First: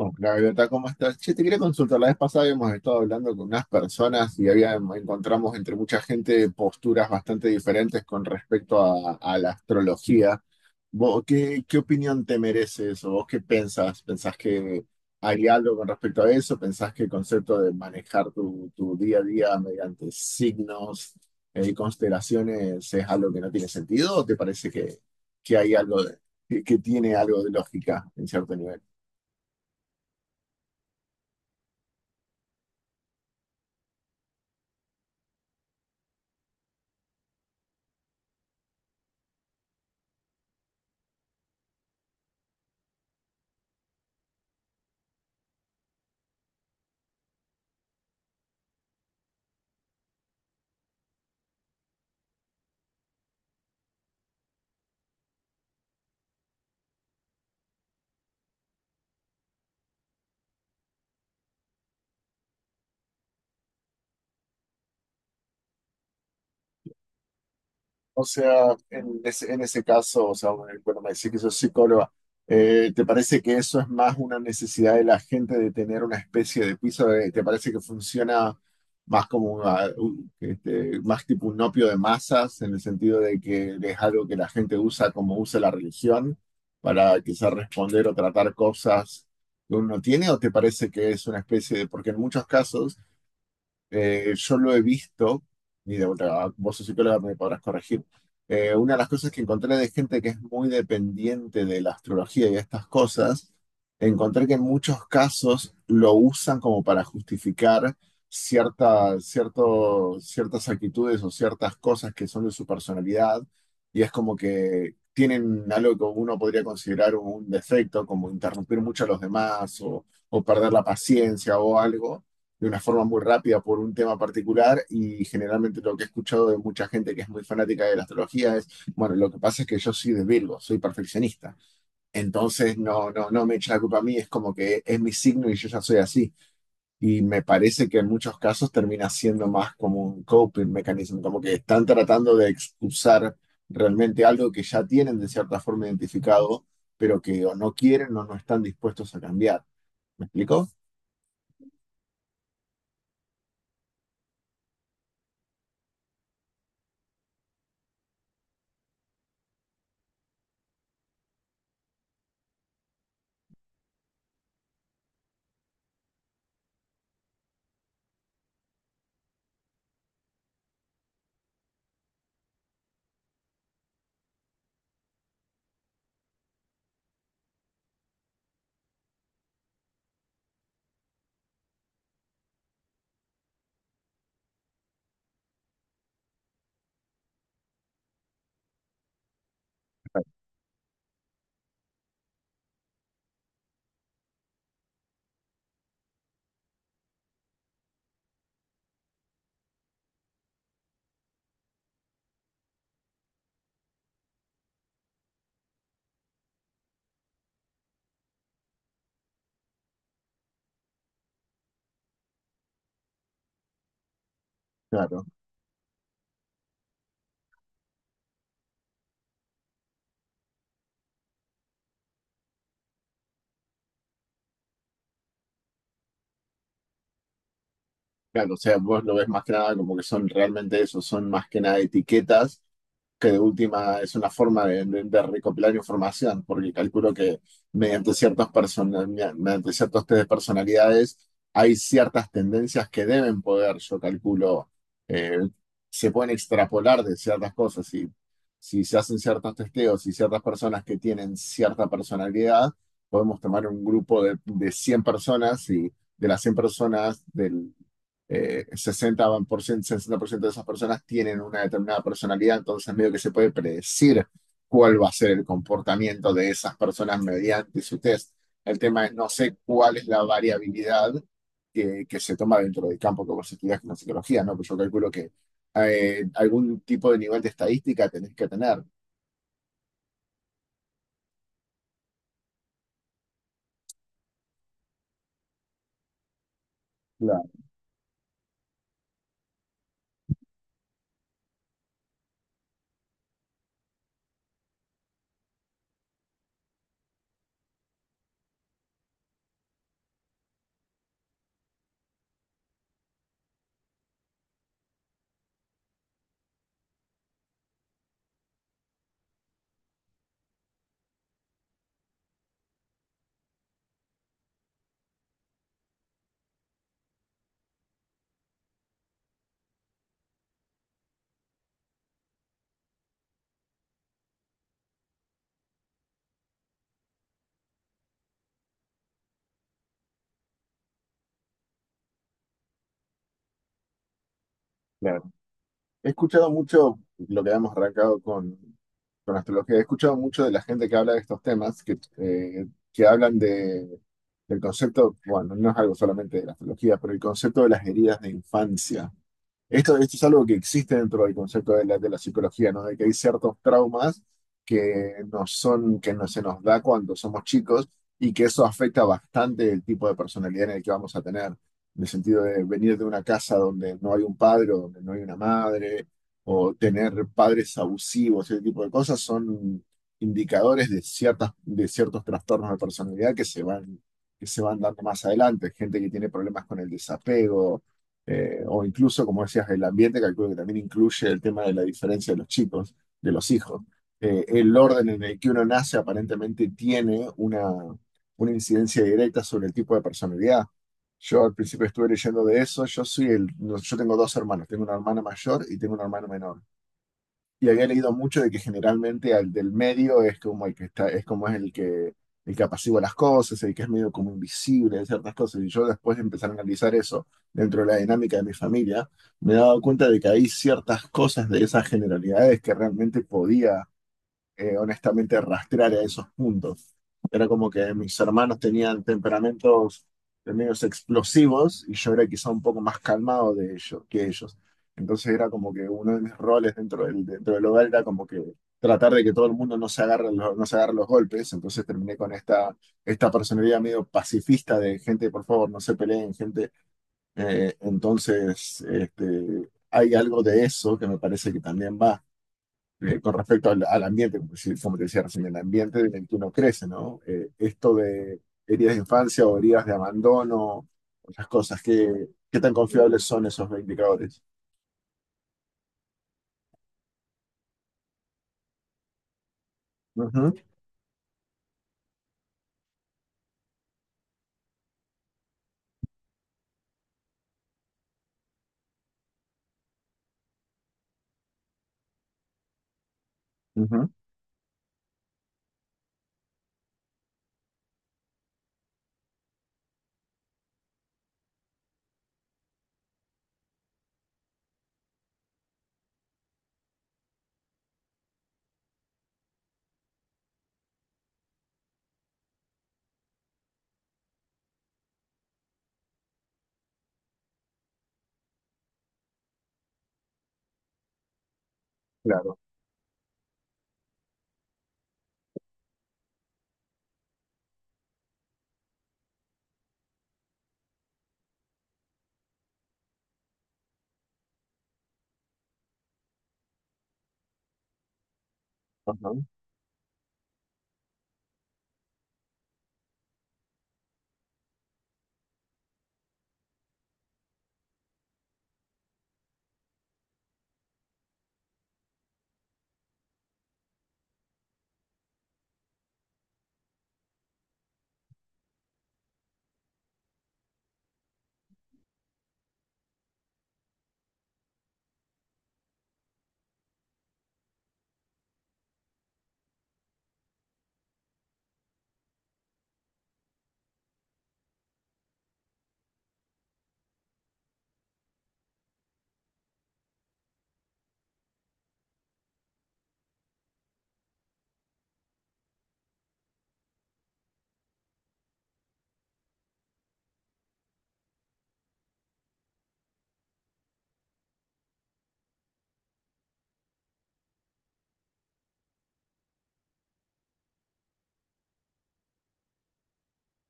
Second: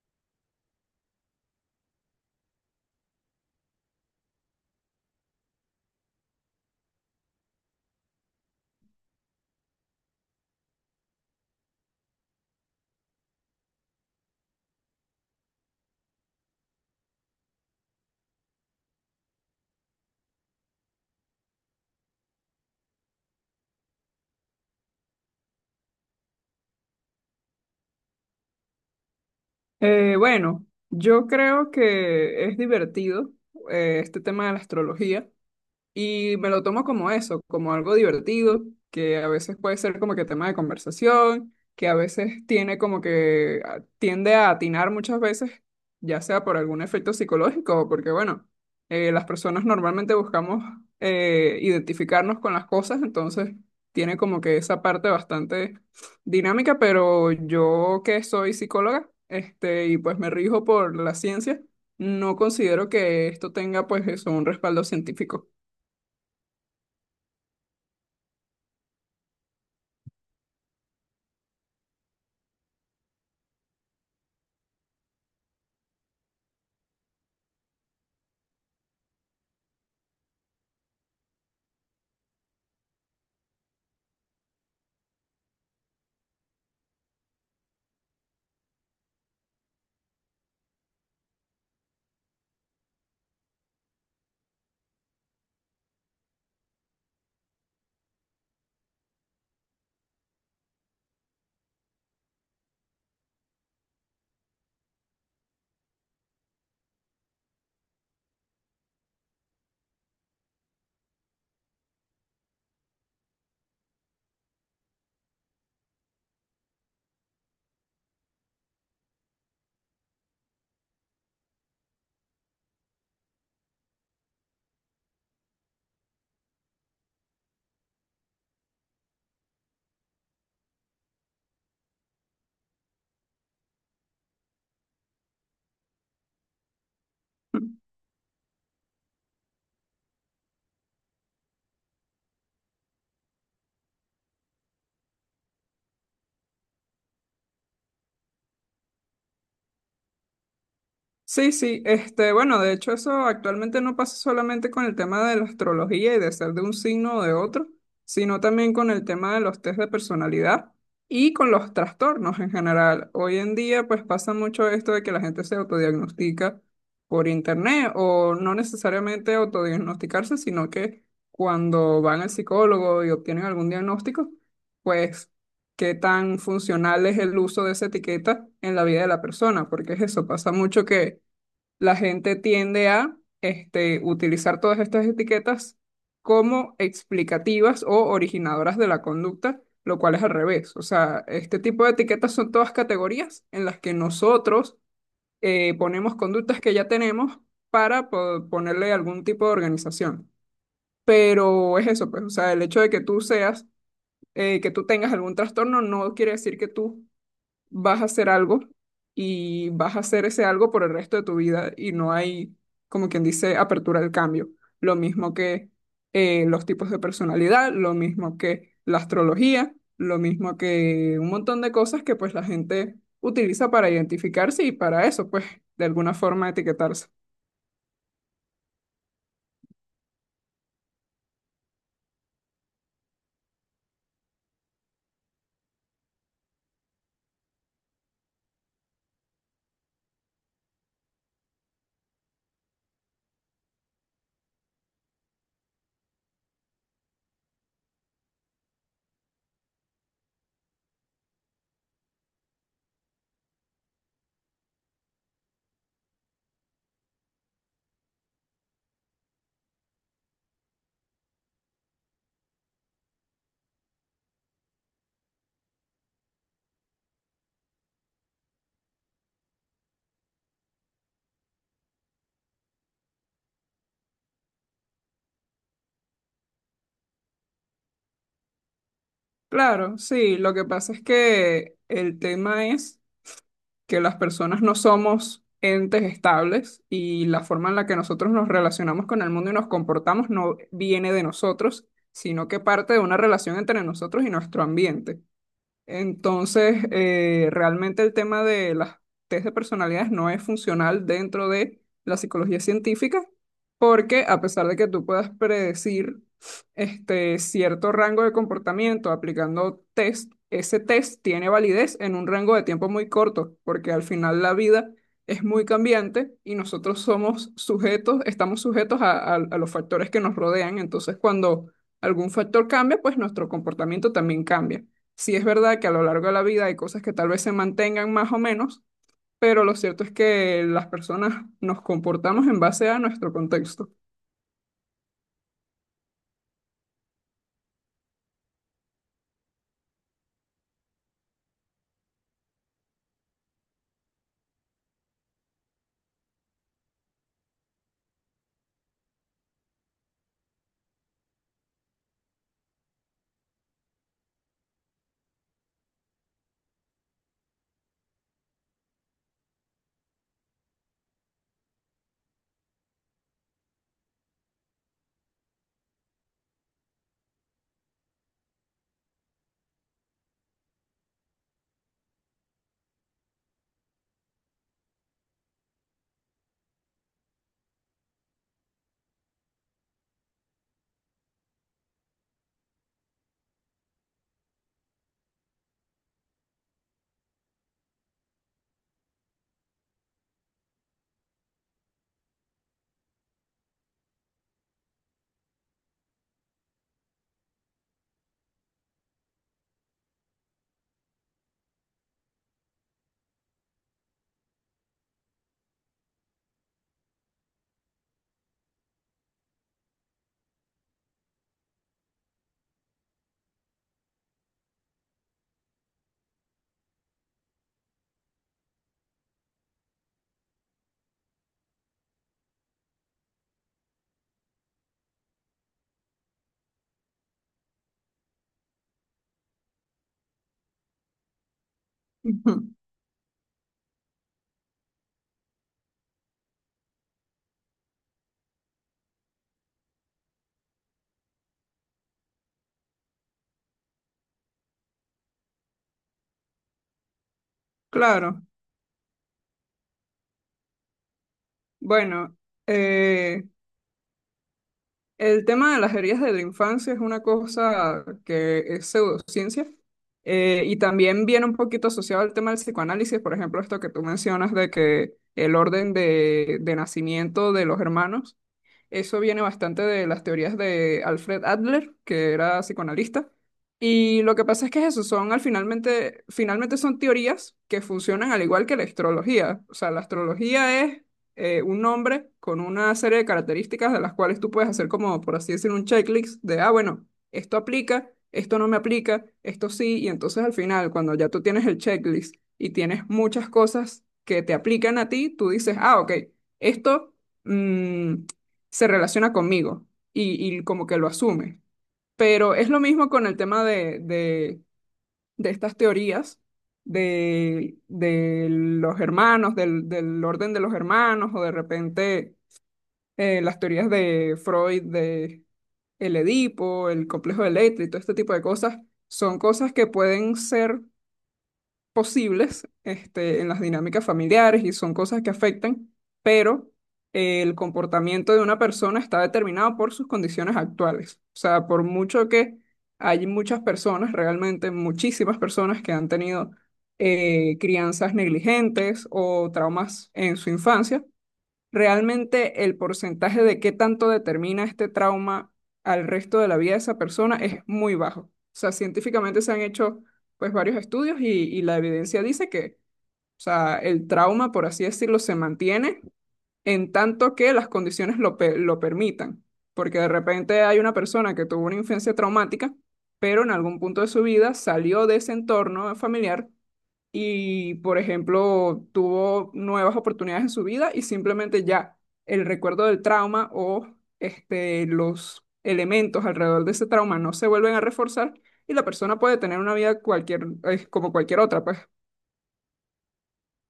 Oh, Gaviota, ¿cómo estás? Che, te quería consultar. La vez pasada habíamos estado hablando con unas personas y encontramos entre mucha gente posturas bastante diferentes con respecto a la astrología. ¿Vos qué opinión te merece eso? ¿Vos qué pensás? ¿Pensás que hay algo con respecto a eso? ¿Pensás que el concepto de manejar tu día a día mediante signos y constelaciones es algo que no tiene sentido? ¿O te parece que hay algo de- que tiene algo de lógica en cierto nivel? Bueno, yo creo que es divertido este tema de la astrología. Y me lo tomo como eso, como algo divertido, que a veces puede ser como que tema de conversación, que a veces tiene como que tiende a atinar muchas veces, ya sea por algún efecto psicológico o porque, bueno, las personas normalmente buscamos identificarnos con las cosas, entonces tiene como que esa parte bastante dinámica, pero yo que soy psicóloga, este, y pues me rijo por la ciencia, no considero que esto tenga pues eso, un respaldo científico. O sea, en ese caso, o sea, bueno, me decís que sos psicóloga. ¿Te parece que eso es más una necesidad de la gente de tener una especie de piso? ¿Te parece que funciona más como más tipo un opio de masas, en el sentido de que es algo que la gente usa como usa la religión para quizás responder o tratar cosas que uno tiene? ¿O te parece que es una especie de, porque en muchos casos? Yo lo he visto, y de vuelta, vos sos psicóloga, me podrás corregir. Una de las cosas que encontré de gente que es muy dependiente de la astrología y estas cosas, encontré que en muchos casos lo usan como para justificar ciertas actitudes o ciertas cosas que son de su personalidad, y es como que tienen algo que uno podría considerar un defecto, como interrumpir mucho a los demás o perder la paciencia o algo de una forma muy rápida por un tema particular. Y generalmente lo que he escuchado de mucha gente que es muy fanática de la astrología es, bueno, lo que pasa es que yo soy de Virgo, soy perfeccionista, entonces no, no, no me echa la culpa a mí, es como que es mi signo y yo ya soy así. Y me parece que en muchos casos termina siendo más como un coping mecanismo, como que están tratando de excusar realmente algo que ya tienen de cierta forma identificado, pero que o no quieren o no están dispuestos a cambiar. ¿Me explico? Sí, este, bueno, de hecho eso actualmente no pasa solamente con el tema de la astrología y de ser de un signo o de otro, sino también con el tema de los test de personalidad y con los trastornos en general. Hoy en día pues pasa mucho esto de que la gente se autodiagnostica por internet o no necesariamente autodiagnosticarse, sino que cuando van al psicólogo y obtienen algún diagnóstico, pues qué tan funcional es el uso de esa etiqueta en la vida de la persona, porque es eso, pasa mucho que la gente tiende a este, utilizar todas estas etiquetas como explicativas o originadoras de la conducta, lo cual es al revés. O sea, este tipo de etiquetas son todas categorías en las que nosotros ponemos conductas que ya tenemos para ponerle algún tipo de organización. Pero es eso, pues, o sea, el hecho de que tú tengas algún trastorno no quiere decir que tú vas a hacer algo y vas a hacer ese algo por el resto de tu vida y no hay, como quien dice, apertura al cambio. Lo Claro. mismo que los tipos de personalidad, lo mismo que la astrología, lo mismo que un montón de cosas que pues la gente utiliza para identificarse y para eso, pues de alguna forma etiquetarse. Claro, o sea, vos lo ves más que nada como que son realmente eso, son más que nada etiquetas, que de última es una forma de recopilar información, porque calculo que mediante ciertos test de personalidades hay ciertas tendencias que deben poder, yo calculo, eh, se pueden extrapolar de ciertas cosas. Y si se hacen ciertos testeos y ciertas personas que tienen cierta personalidad, podemos tomar un grupo de 100 personas, y de las 100 personas del sesenta por ciento de esas personas tienen una determinada personalidad, entonces medio que se puede predecir cuál va a ser el comportamiento de esas personas mediante su test. El tema es, no sé cuál es la variabilidad que se toma dentro del campo que vos estudias con la psicología, ¿no? Pues yo calculo que algún tipo de nivel de estadística tenés que tener. Claro, sí, lo que pasa es que el tema es que las personas no somos entes estables y la Claro, forma en la que nosotros nos relacionamos con el mundo y nos comportamos no viene de nosotros, sino que parte de una relación entre nosotros y nuestro ambiente. Entonces, realmente el tema de las test de personalidades no es funcional dentro de la psicología científica, porque a pesar de que tú puedas predecir este cierto rango de comportamiento aplicando test, ese test tiene validez en un rango de tiempo muy corto, porque al final la vida es muy cambiante y nosotros somos sujetos, estamos sujetos a los factores que nos rodean. Entonces, cuando algún factor cambia, pues nuestro comportamiento también cambia. Sí es verdad que a lo largo de la vida hay cosas que tal vez se mantengan más o menos, pero lo cierto es que las personas nos comportamos en base a nuestro contexto. claro. He escuchado mucho lo que habíamos arrancado con astrología. He escuchado mucho de la gente que habla de estos temas, que hablan de. El concepto, bueno, no es algo solamente de la astrología, pero el concepto de las heridas de infancia. Esto es algo que existe dentro del concepto de la psicología, ¿no? De que hay ciertos traumas que nos son, que no se nos da cuando somos chicos y que eso afecta bastante el tipo de personalidad en el que vamos a tener. En el sentido de venir de una casa donde no hay un padre o donde no hay una madre, o tener padres abusivos, ese tipo de cosas son indicadores de ciertas, de ciertos trastornos de personalidad que se van dando más adelante. Gente que tiene problemas con el desapego, o incluso, como decías, el ambiente, calculo que también incluye el tema de la diferencia de los chicos, de los hijos. El orden en el que uno nace aparentemente tiene una incidencia directa sobre el tipo de personalidad. Yo al principio estuve leyendo de eso. No, yo tengo dos hermanos, tengo una hermana mayor y tengo una hermana menor, y había leído mucho de que generalmente al del medio es como el que está, es como es el que apacigua las cosas, el que es medio como invisible de ciertas cosas. Y yo, después de empezar a analizar eso dentro de la dinámica de mi familia, me he dado cuenta de que hay ciertas cosas de esas generalidades que realmente podía, honestamente, rastrear a esos puntos. Era como que mis hermanos tenían temperamentos de medios explosivos y yo era quizá un poco más calmado que ellos. Entonces era como que uno de mis roles dentro del hogar era como que tratar de que todo el mundo no se agarre, no se agarre los golpes. Entonces terminé con Ujú. Esta personalidad medio pacifista de gente, por favor, no se peleen, gente. Entonces, hay algo de eso que me parece que también va, con respecto al ambiente, como te decía recién, el ambiente en el que uno crece, ¿no? Esto de Claro. heridas de infancia o heridas de abandono, otras cosas, Bueno, qué tan confiables eh, son esos indicadores? el tema de las heridas de la infancia es una cosa que es pseudociencia Ujú, y también viene un poquito asociado al tema del psicoanálisis, por ejemplo, esto que tú mencionas de que el orden de nacimiento de los hermanos. Eso viene bastante de las teorías de Alfred Adler, que era psicoanalista. ujú, Y lo que pasa es que es eso, son finalmente son teorías que funcionan al igual que la astrología. O sea, la astrología es un nombre con una serie de características de las cuales tú puedes hacer como, por así decir, un checklist de, ah, bueno, esto aplica, esto no me aplica, esto sí. Y entonces al final, cuando ya tú tienes el checklist y tienes muchas cosas que te aplican a ti, tú dices, ah, ok, esto... mm, se relaciona conmigo y como que lo asume. Pero claro. es lo mismo con el tema de estas teorías de los hermanos, del orden de los hermanos, o de repente las teorías de Freud, de el Edipo, el complejo de Electra y todo este tipo de cosas, Ajá. son cosas que pueden ser posibles este, en las dinámicas familiares y son cosas que afectan, pero el comportamiento de una persona está determinado por sus condiciones actuales. O sea, por mucho que realmente muchísimas personas que han tenido crianzas negligentes o traumas en su infancia, realmente el porcentaje de qué tanto determina este trauma al resto de la vida de esa persona es muy bajo. O sea, científicamente se han hecho pues varios estudios y la evidencia dice que, o sea, el trauma, por así decirlo, se mantiene en tanto que las condiciones lo, lo permitan. Porque de repente hay una persona que tuvo una infancia traumática, pero en algún punto de su vida salió de ese entorno familiar y, por ejemplo, tuvo nuevas oportunidades en su vida y simplemente ya el recuerdo del trauma o este, los elementos alrededor de ese trauma no se vuelven a reforzar y la persona puede tener una vida cualquier, como cualquier otra, pues.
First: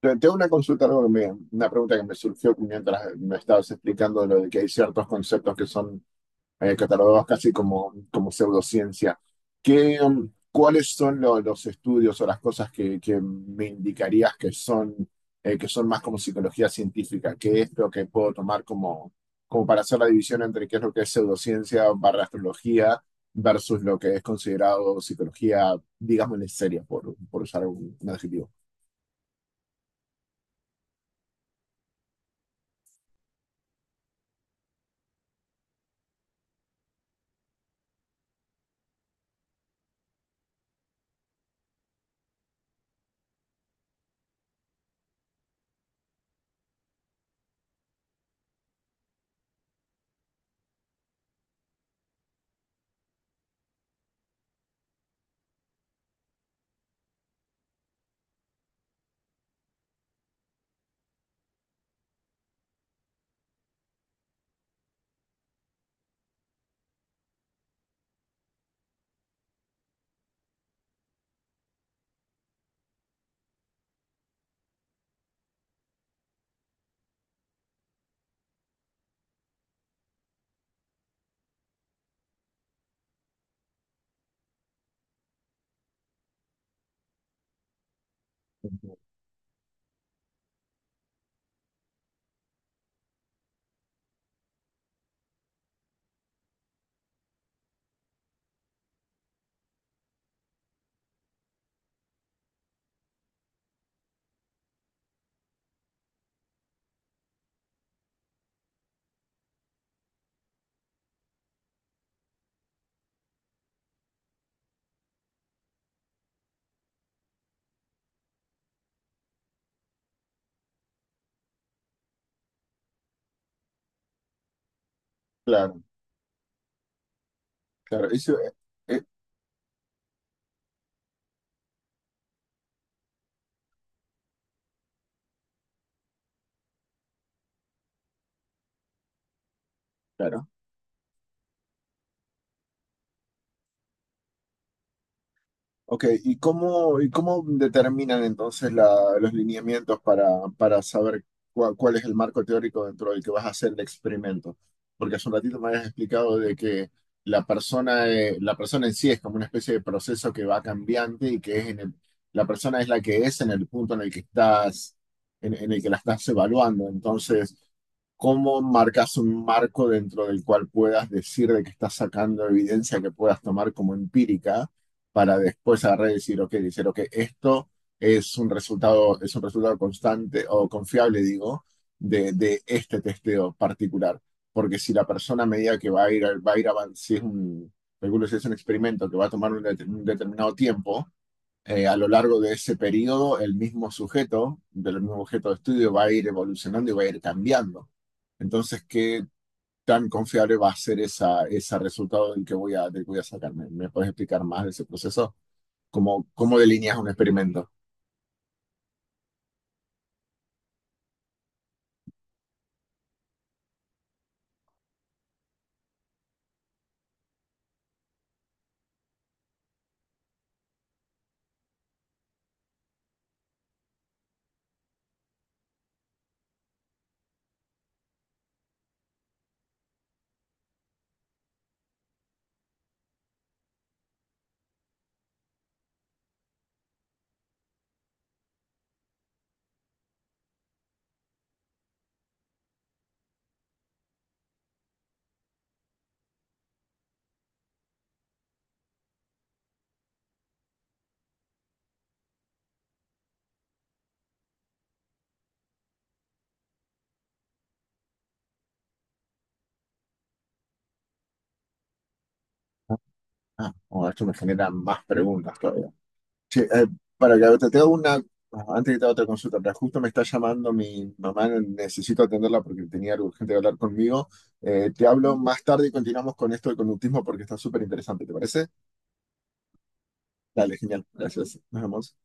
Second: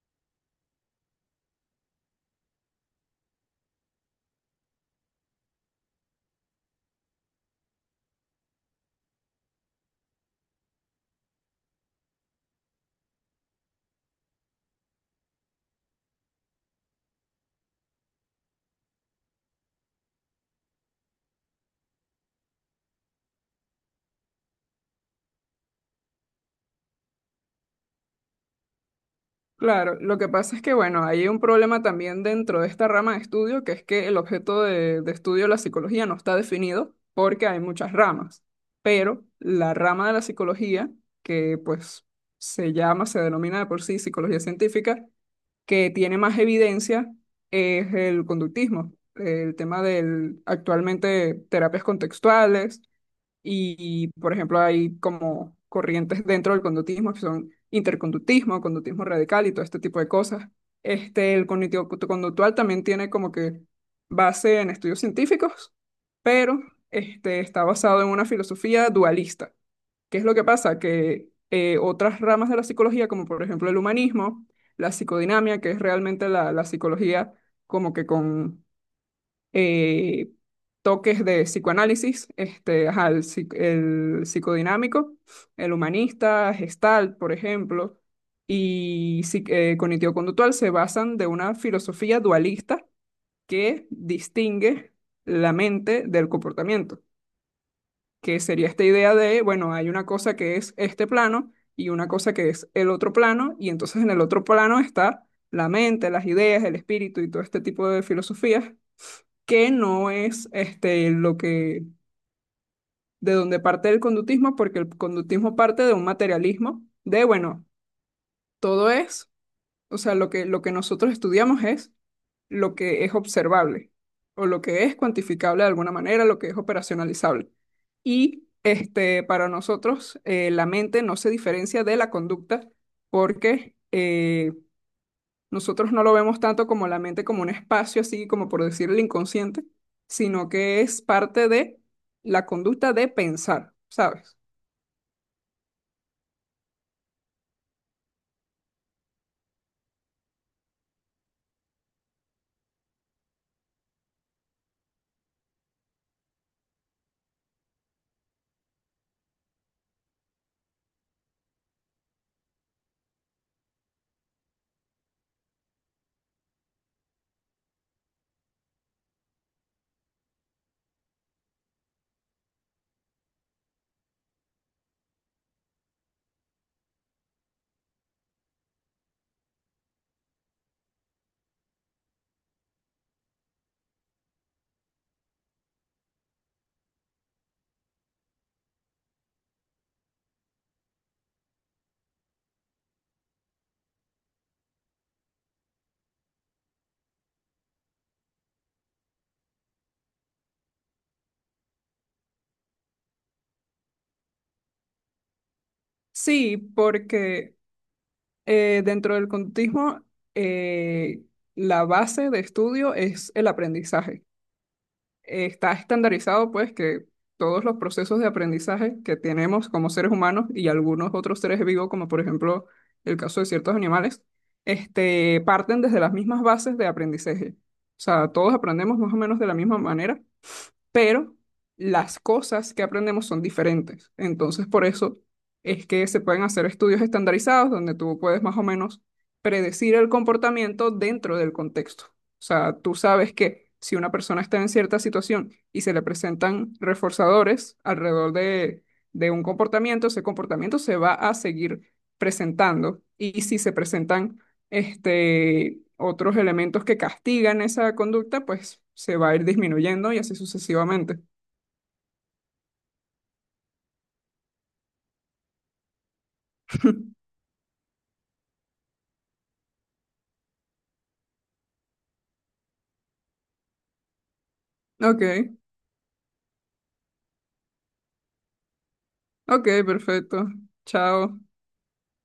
Tengo una consulta, algo que una pregunta que me surgió mientras me estabas explicando lo de que hay ciertos conceptos que son, catalogados casi como, pseudociencia. ¿Cuáles son los estudios o las cosas que me indicarías que son más como psicología científica? ¿Qué es lo que puedo tomar como para hacer la división entre qué es lo que es pseudociencia barra astrología versus lo que es considerado psicología, digamos, en seria, por usar un adjetivo? Claro, lo que pasa es que, bueno, hay un problema también dentro de esta rama de estudio, que es que el objeto de estudio de la psicología no está definido porque hay muchas ramas, pero la rama de la psicología, que pues se denomina de por sí psicología científica, que tiene más evidencia es el conductismo, el tema del actualmente terapias contextuales y, por ejemplo, hay como corrientes dentro del conductismo que son interconductismo, conductismo radical y todo este tipo de cosas. Este, el cognitivo conductual también tiene como que base en estudios científicos, pero este, está basado en una filosofía dualista. ¿Qué es lo que pasa? Que otras ramas de la psicología, como por ejemplo el humanismo, la psicodinamia, que es realmente la psicología como que con eh, toques de psicoanálisis, este, ajá, el psicodinámico, el humanista, Gestalt, por ejemplo, Ujú. y cognitivo-conductual se basan de una filosofía dualista que distingue la mente del comportamiento, que sería esta idea de, bueno, hay una cosa que es este plano y una cosa que es el otro plano, y entonces en el otro plano está la mente, las ideas, el espíritu y todo este tipo de filosofías que no es este, de donde parte el conductismo, porque el conductismo parte de un materialismo, de, bueno, todo es, o sea, lo que nosotros estudiamos es lo que es observable, o lo que es cuantificable de Claro, alguna manera, lo que es operacionalizable. claro. Eso, Y eh, este, para nosotros, la mente no se diferencia de la conducta porque... nosotros no lo vemos tanto como la mente como un espacio, así como por decir el inconsciente, claro. sino que es parte de la conducta de pensar, ¿sabes? Ok, ¿y cómo determinan entonces los lineamientos para saber cuál es el marco teórico dentro del que vas a hacer el experimento? Porque hace un ratito me habías explicado de que la persona, en sí, es como una especie de proceso que va cambiante y que es la persona es la que es en el punto en el que estás, en el que la estás evaluando. Entonces, ¿cómo marcas un marco dentro del cual puedas decir de que estás sacando evidencia que puedas tomar como empírica para después agarrar y decir, ok, esto es un resultado constante o confiable, digo, de este testeo particular? Porque si la persona, a medida que va a ir avanzando, si es calculo si es un experimento que va a tomar un determinado tiempo, a lo largo de ese periodo, el mismo sujeto, del mismo objeto de estudio, va a ir evolucionando y va a ir cambiando. Entonces, ¿qué tan confiable va a ser esa, ese resultado del que voy a sacarme? ¿Me puedes explicar más de ese proceso? ¿Cómo, Sí, cómo delineas un porque experimento? Dentro del conductismo eh, la base de estudio es el aprendizaje. Está estandarizado, pues, que todos los procesos de aprendizaje que tenemos como seres humanos y algunos otros seres vivos, como por ejemplo el caso de ciertos animales, este, parten desde las mismas bases de aprendizaje. O sea, todos aprendemos más o menos de la misma manera, pero las cosas que aprendemos son diferentes. Entonces, por eso es que se pueden hacer estudios estandarizados donde tú puedes más o menos predecir el comportamiento dentro del contexto. O sea, tú sabes que si una persona está en cierta situación y se le presentan reforzadores alrededor de un comportamiento, ese comportamiento se va a seguir presentando. Y si se presentan este, otros elementos que castigan esa conducta, pues se va a ir disminuyendo y así sucesivamente. Ah, bueno, esto me genera más preguntas todavía. Che, para que te haga una, antes que te haga otra consulta, pero justo me está llamando mi mamá, necesito atenderla porque tenía algo urgente de hablar conmigo. Te hablo Ok, más tarde y continuamos con esto del conductismo porque está súper interesante, ¿te parece? ok, perfecto. Dale, genial, Chao. gracias. Nos vemos.